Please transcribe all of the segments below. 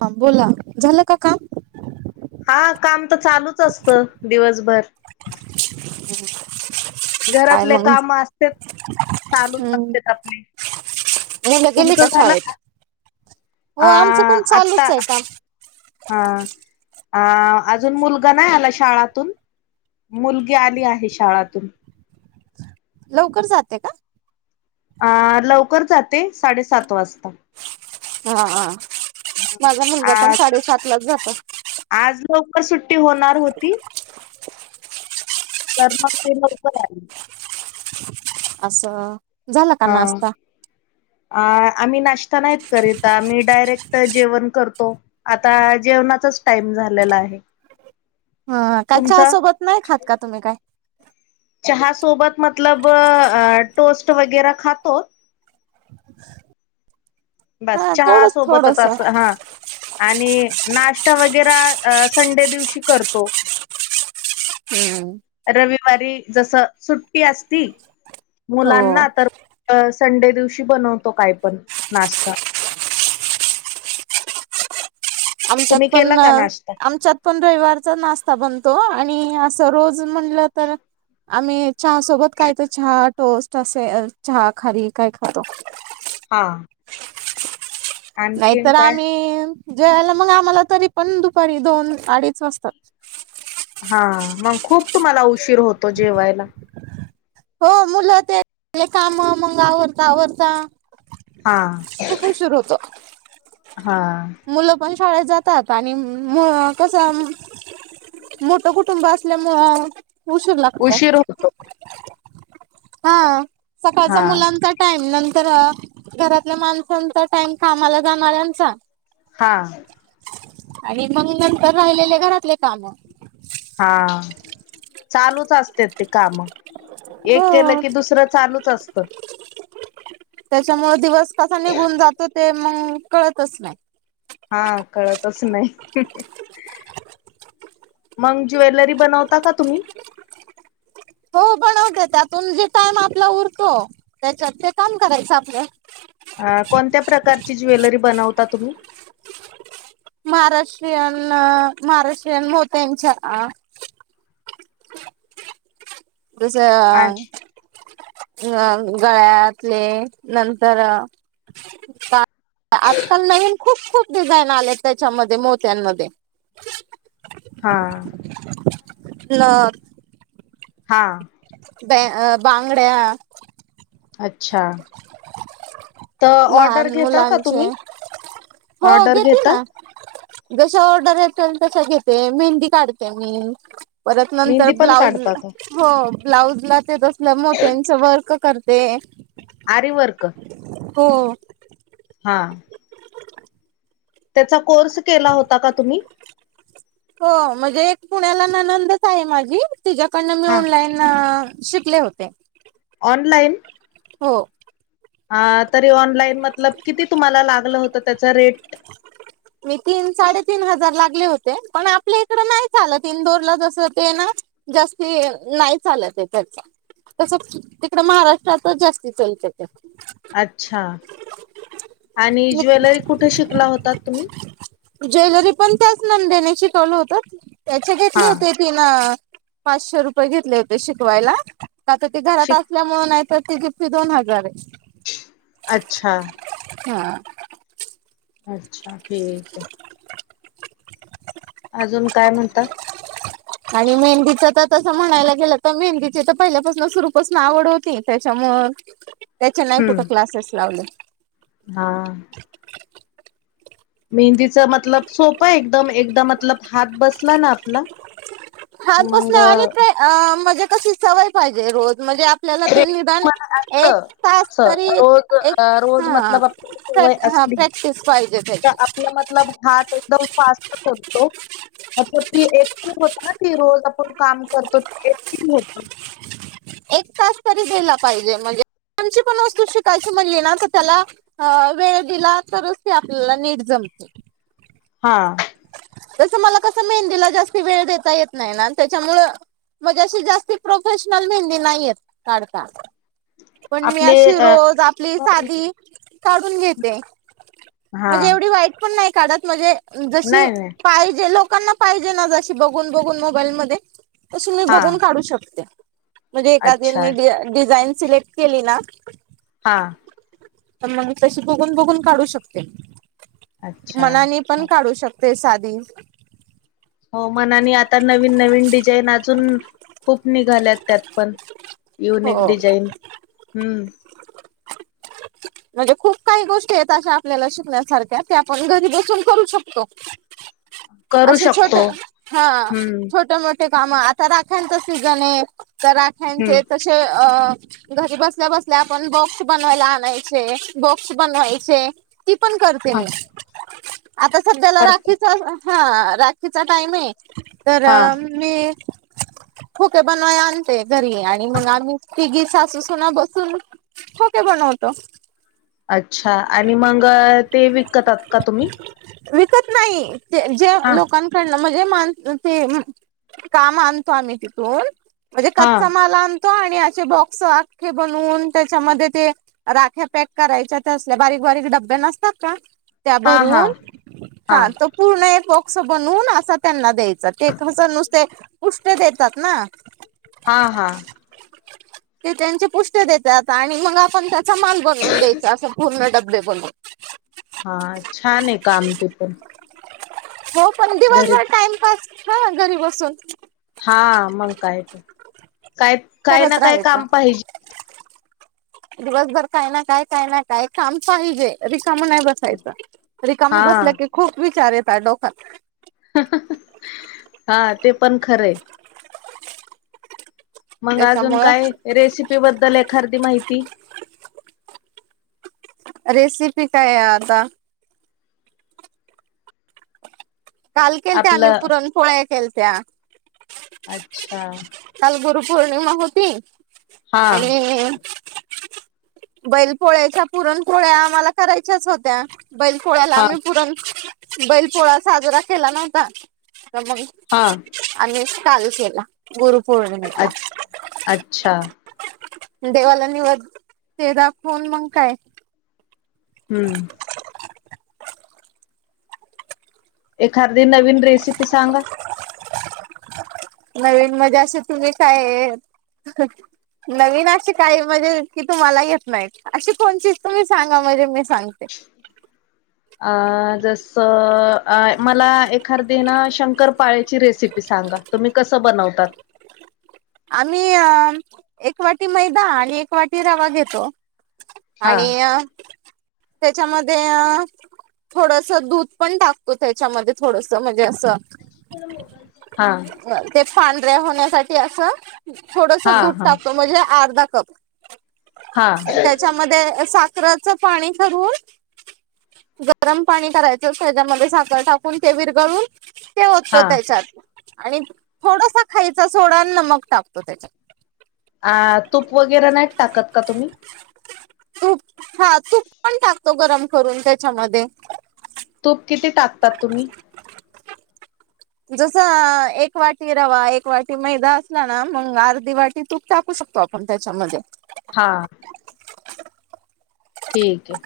हां बोला,, झालं का काम? हा काम तर चालूच असतं, दिवसभर. काय घरातले मग काम असतेत, चालू हम्म लागते आपली. मुलं गेली तुमचं झालं शाळेत का,,, हो अ आमचं पण आत्ता. चालूच आहे काम हा अ अजून मुलगा नाही आला शाळातून? मुलगी आली आहे शाळातून. लवकर जाते का? अ लवकर जाते, साडेसात वाजता. हा हा,, हम्म माझा मुलगा पण आज साडेसात लाच जातो. आज लवकर सुट्टी होणार होती तर मग ते लवकर आली. असं, झाला का ना हा नासता.? अ आम्ही नाश्ता नाहीत करीत,, आम्ही डायरेक्ट जेवण करतो. आता जेवणाचाच टाईम झालेला आहे. हं, काय च्या तुमचा सोबत नाही खात का तुम्ही काय? चहा सोबत मतलब, अ टोस्ट वगैरा खातो. [inaudible] बस चहा तेवढंच सोबतच थोडस असं, हा. आणि नाश्ता वगैरा,, अ संडे दिवशी करतो. हम्मम. रविवारी जसं सुट्टी असती, हो मुलांना तर अ संडे दिवशी बनवतो काय पण,, नाश्ता. आमच्यात तुम्ही केला पण, का नाश्ता आमच्यात पण रविवारचा नाश्ता बनतो, आणि असं रोज म्हणलं तर आम्ही चहा सोबत काय तर चहा टोस्ट असे चहा खारी काय खातो. हा आणखीन नाहीतर काय आम्ही जेवायला मग आम्हाला तरी पण दुपारी दोन अडीच वाजतात. हा मग खूप तुम्हांला उशीर होतो जेवायला. हो मुलं ते काम मग आवरता आवरता हा खूप उशीर होतो. हा मुलं पण शाळेत जातात, आणि म कसं मोठं कुटुंब असल्यामुळं उशीर लागतो उशीर होतो हां हा सकाळचा मुलांचा टाईम नंतर घरातल्या माणसांचा टाईम कामाला जाणाऱ्यांचा हा आणि मग नंतर राहिलेले घरातले कामं हा चालूच असते ते कामं एक केलं हो की दुसरं चालूच असतं त्यांच्यामुळे दिवस कसा निघून जातो ते मग कळतंच नाही. हा कळतंच नाही. मग ज्वेलरी बनवता का तुम्ही हो बनवते त्यातून जे टाईम आपला उरतो, त्यांच्यात ते काम करायचं आपलं आ कोणत्या प्रकारची ज्वेलरी बनवता तुम्ही महाराष्ट्रीयन महाराष्ट्रीयन मोत्यांच्या आ [unintelligible] अ गळ्यातले नंतर अ आजकाल नवीन खूप, खूप डिझाईन आलेत त्यांच्यामध्ये मोत्यांमध्ये हा नथ हा ब अ बांगड्या अच्छा तर ऑर्डर लहान घेता, का मुलांचे तुम्ही हो ऑर्डर घेते घेता ना. जशा ऑर्डर येतील तशा घेते मेहंदी काढते मी परत नंतर मेहंदी पण ब्लाऊज काढता का हो ब्लाउजला तसलं मोत्यांच वर्क करते. आरीवर्क हो हा त्याचा कोर्स केला होता का तुम्ही हो म्हणजे एक पुण्याला नणंदच आहे माझी तिच्याकडनं हा ऑनलाईन शिकले होते. ऑनलाईन हो हा तरी ऑनलाईन मतलब किती तुम्हांला लागलं होतं त्याचा रेट मी तीन साडेतीन हजार लागले होते, पण आपल्या इकडं नाही चालत इंदोरला जस ते ना जास्ती नाही, चालत त्याचं तसं तिकड महाराष्ट्रातच जास्ती चालतय ते. अच्छा आणि ज्वेलरी कुठे शिकला होता तुम्ही ज्वेलरी पण त्याच नंदेणी शिकवल होत त्याचे घेतले हा होते तिनं पाचशे रुपये घेतले होते शिकवायला का तर ती घरात शिक असल्यामुळे नाही तर तिची फी दोन हजार ये. अच्छा हम अच्छा ठीक आहे. अजून काय म्हणता आणि मेहंदीच तर तसं म्हणायला गेलं तर मेहंदीची तर पहिल्यापासून सुरूपासून आवड होती त्याच्यामुळे त्याचे नाही कुठं हम्म क्लासेस लावले. हा मेहंदीचा मतलब सोप ये एकदम एकदम मतलब हात बसला ना आपला कि हात मग बसणे आणि ते अ म्हणजे कशी सवय पाहिजे रोज म्हणजे आप आपल्याला ते निदान प्रेमात एक असलं तास असं तरी रोज एक अ, रोज हा मतलब आपल्याला प्रॅ सवय हा असली प्रॅक्टिस पाहिजे त्याची हा तो एकदम फास्टच होतो. ती एकटी ना ती रोज काम करतो एकटी होत एक तास तरी घ्यायला पाहिजे म्हणजे कोणची पण वस्तू शिकायची म्हणली ना तर त्याला अ वेळ दिला तरच ती आपल्याला नीट जमते. हा तसं मला कसं मेहंदीला जास्त वेळ देता येत नाही ना त्याच्यामुळं म्हणजे अशी जास्ती प्रोफेशनल मेहंदी नाही येत काढता. पण मी आपले अशी अ रोज आपली साधी काढून घेते. हा म्हणजे एवढी वाईट पण नाही काढत म्हणजे जशी नाही नाही पाहिजे लोकांना पाहिजे ना जशी बघून बघून मोबाईल मध्ये तस मी हा बघून काढू शकते म्हणजे एखादी अच्छा मी डिझाईन सिलेक्ट केली ना हां तर मग तशी बघून बघून काढू शकते अच्छा मनानी पण हा काढू शकते साधी हो मनाने आता नवीन नवीन डिझाईन अजून खूप निघाल्यात त्यात पण युनिक हो डिझाईन हम्म म्हणजे खूप काही गोष्टी आहेत अशा आपल्याला शिकण्यासारख्या ते आपण घरी बसून करू शकतो. करू असे छोटे शकतो हा हम्म छोटे मोट ते काम का आता राख्याचा सीजन ये तर हम्म राखयाचे घरी बसल्या बसल्या आपण बॉक्स बनवायला आणायचे बॉक्स बनवायचे ती पण करते हा मी आता सध्याला करते राखीचा हा राखीचा टाइम आहे तर हा मी खोके बनवाय आणते घरी आणि मग आम्ही तिघी सासू सुना बसून खोके बनवतो. अच्छा आणि मग ते विकतात का तुम्ही विकत नाही, ते ज्या हा लोकां कडनं म्हणजे मान ते काम आणतो आम्ही तिथून. म्हणजे हा कच्चामाल आणतो आणि अशे बॉक्स आख्खे बनवून त्याच्यामध्ये ते राख्या पॅक करायच्या, त्या असल्या बारीक बारीक डब्या नसतात का? त्या हा हा भरून हा, तो पूर्ण एक बॉक्स बनवून असा त्यांना द्याय सर ते [unintelligible] नुसते पुष्ट देतात ना. हा, हा. ते त्यांचे पुष्टे देतात आणि मग आपण त्याचा माल बनवून द्यायचा असं. फूलणं डबडे गोल. हा, छान आहे काम ते पण. हो, पण घरी दिवसभर टाइमपास हं, घरी बसून. हा, मंग काय तर काय, काय करत ना काय राहायचा. काम पाहिजी. दिवसभर काय ना काय, काय ना काय काम पाहिजे, रिकामं नाही बस रिकाम हा बसलं की खूप विचार येताय डोकात. हा, ते पण खरंय. मग अजून त्याच्यामुळं काय? रेसिपी बद्दल एखार्धि माहिती. रेसिपी काय आहे आता? काल केलत्या आम्ही, आपलं पुरण पोळ्या केलत्या. अच्छा काल गुरुपौर्णिमा होती हा आणि बैल पोळ्याच्या पुरणपोळ्या आम्हाला करायच्याच होत्या. बैल पोळ्याला हा आम्ही पुरण बैल पोळा साजरा केला नव्हता, तर मग हा. आम्ही काल केला अ गुरुपौर्णिमेचा. अच्छा. देवाला निवद ते दाखवून, मंग काय? हम्म. एखार्धि नवीन रेसिपी सांगा. नवीन मजे अशे तुम्ही काय? नवीन अशे काही म्हणजे की तुम्हाला येत नाहीत. अशी कोणचीच तुम्ही सांगा, म्हणजे मी सांगते. अ... जसं आ मला एखार्दी ना शंकरपाळ्याची रेसिपी सांगा. तुम्ही कसं बनवतात? आम्ही अ... एक वाटी मैदा आणि एक वाटी रवा घेतो. हा आणि अ... त्याच्यामध्ये अ थोडसं दूध पण टाकतो, त्याच्यामध्ये थोडसं म्हणजे असं हां. ते फांडऱ्या होण्यासाठी असं हा थोडसं दूध हा टाकतो, म्हणजे अर्धा कप. आणि हा त्याच्यामध्ये साखराचं पाणी करून गरम पाणी करायचं, त्याच्यामध्ये साखर टाकून ते विरगळून ते ओततो हा त्याच्यात आणि थोडुसा खायचा सोडा अन नमक. टाकतो त्याच्यात. अ... तूप वगैरा नाहीत टाकत का तुम्ही? तूप हा तूप पण टाकतो, गरम करून त्याच्यामध्ये. तूप किती टाकतात तुम्ही? जसं एक वाटी रवा, एक वाटी मैदा असला ना, मग अर्धी वाटी तुप टाक कु शकतो आपण त्याच्यामध्ये. हा. ठीके.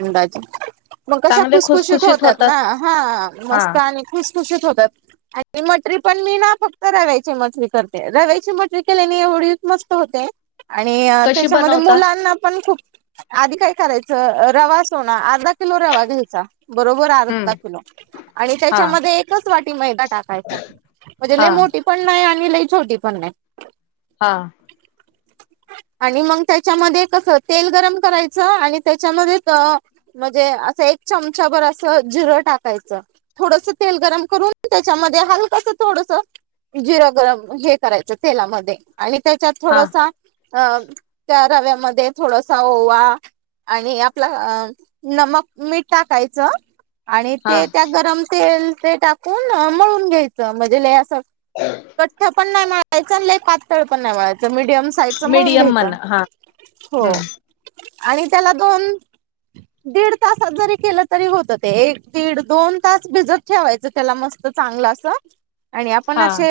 अंदाजे. मग कशा चांगले खुसखुशीत होत्यात होतात ना. हां, हा मस्त आणि खुसखुशीत होतात. आणि मटरी पण मी ना फक्त रव्याची मटरी करते. रव्याची मटरी केल्याने एवढी मस्त होते आणि अ कशी त्याच्यामध्ये बनवता मुलांनापण खूप आधी काई करायचं? अ रवा सोना अर्धा किलो रवा घ्यायचा, बरोबर अर्धा हम्म किलो. आणि हा त्याच्यामध्ये एकच वाटी मैदा टाकायचा. म्हजे लई हा मोठी पण नाई आणि लई छोटी पण नाई. हा. आणि मंग त्याच्यामध्ये कसं? तेल गरम कराय चं आणि त्याच्यामध्येच अ म्हजे असं एक चमचाभर असं जिरं टाकायचं. थोडसं तेल गरम करून, त्याच्यामध्ये हलकस थोडसं जिरं गरम हे करायचं तेलामध्ये. आणि त्याच्यात हा थोडसा अ त्या रव्यामध्ये थोडसा ओवा आणि आपला अ नमक मीठ टाकायचं. आणि हा ते त्या गरम तेल ते टाकून अं मळून घ्यायचं. म्हजे लय असं [inaudible] कठ्ठ पण नाई म्हळायचं आणि लई पातळ पण नाई मळायचं, मिडियम साईज च मळून मीडियम घ्यायचं. म्हणा हा हो, आणि त्याला दोन दीड तासात जरी केलं तरी होतं ते. एक दीड दोन तास भिजत ठेवायचं त्याला मस्त चांगलं असं. आणि आपण हा असे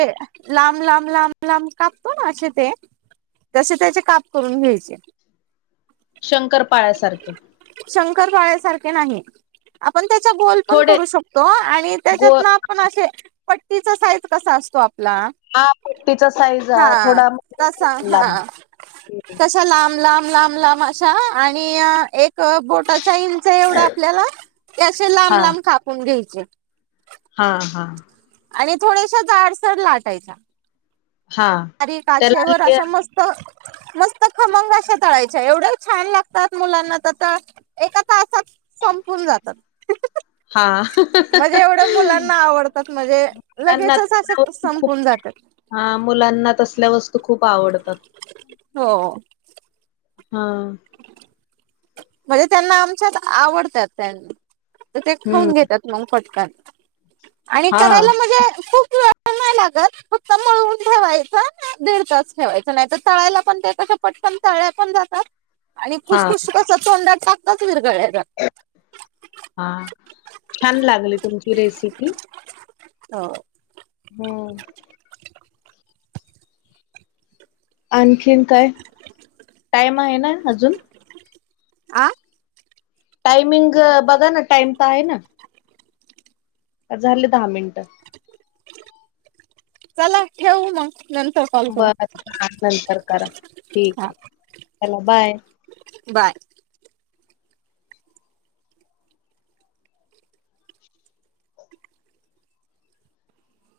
लांब लांब लांब लांब कापतो ना असे ते. तसे त्याचे काप करून घ्यायचे. शंकरपाळ्या सारखे शंकरळ्यासारखे नाही. आपण त्याचा गोल पण थोडे करू शकतो आणि गो त्याच्यात ना पण असे पट्टीचा साईज कसा असतो आपला, हा पट्टीचा साईज हा थोडा तसा. लांब हा. तशा लांब लांब लांब लांब अशा आणि एक बोटाच्या इं च एवढं आपल्याला ते असे लांब हा लांब कापून घ्यायचे. हा हा. आणि थोड्याशा जाडसर लाटायच्या. हा बारीक त्याला आचेवर आश्या लेअर मस्त मस्त खर खमंग अशा तळायच्या. एवढ्या छान लागतात मुलांना त. त एका तासात संपून जातात. हा म्हजे एवढं मुलांना आवडतात. म्हजे त्यांना लगेचच असं खूप संपून जातात. हा मुलांना तसल्या वस्तू खूप आवडतात. हो. हं. म्हजे त्यांना आमच्यात आवडतात त्यांन् त ते खाऊन घेत हम्म त्यात मं फटकन आणि हा करायला म्हजे खूप वे पन नाय लागत. फक्त मळून ठेवायचं, दीड तास ठेवायच. नाहीतर तळायला पण ते क पटकन तळल्या पण जातात आणि हा खुसखुशीत अस तोंडात टाकताच विरगळल्या जातात. हा, छान लागली तुमची रेसिपी. हो. हो. आणखीन काय? टाइम आहे ना अजून? आं? टायमिंग बघा ना टाइम त आहे ना? झाले दहा मिन्टं. चला ठेवु मंग नंतर कॉल करू बरं बर नंतर करा ठीक हा ए, चला बाय. बाय.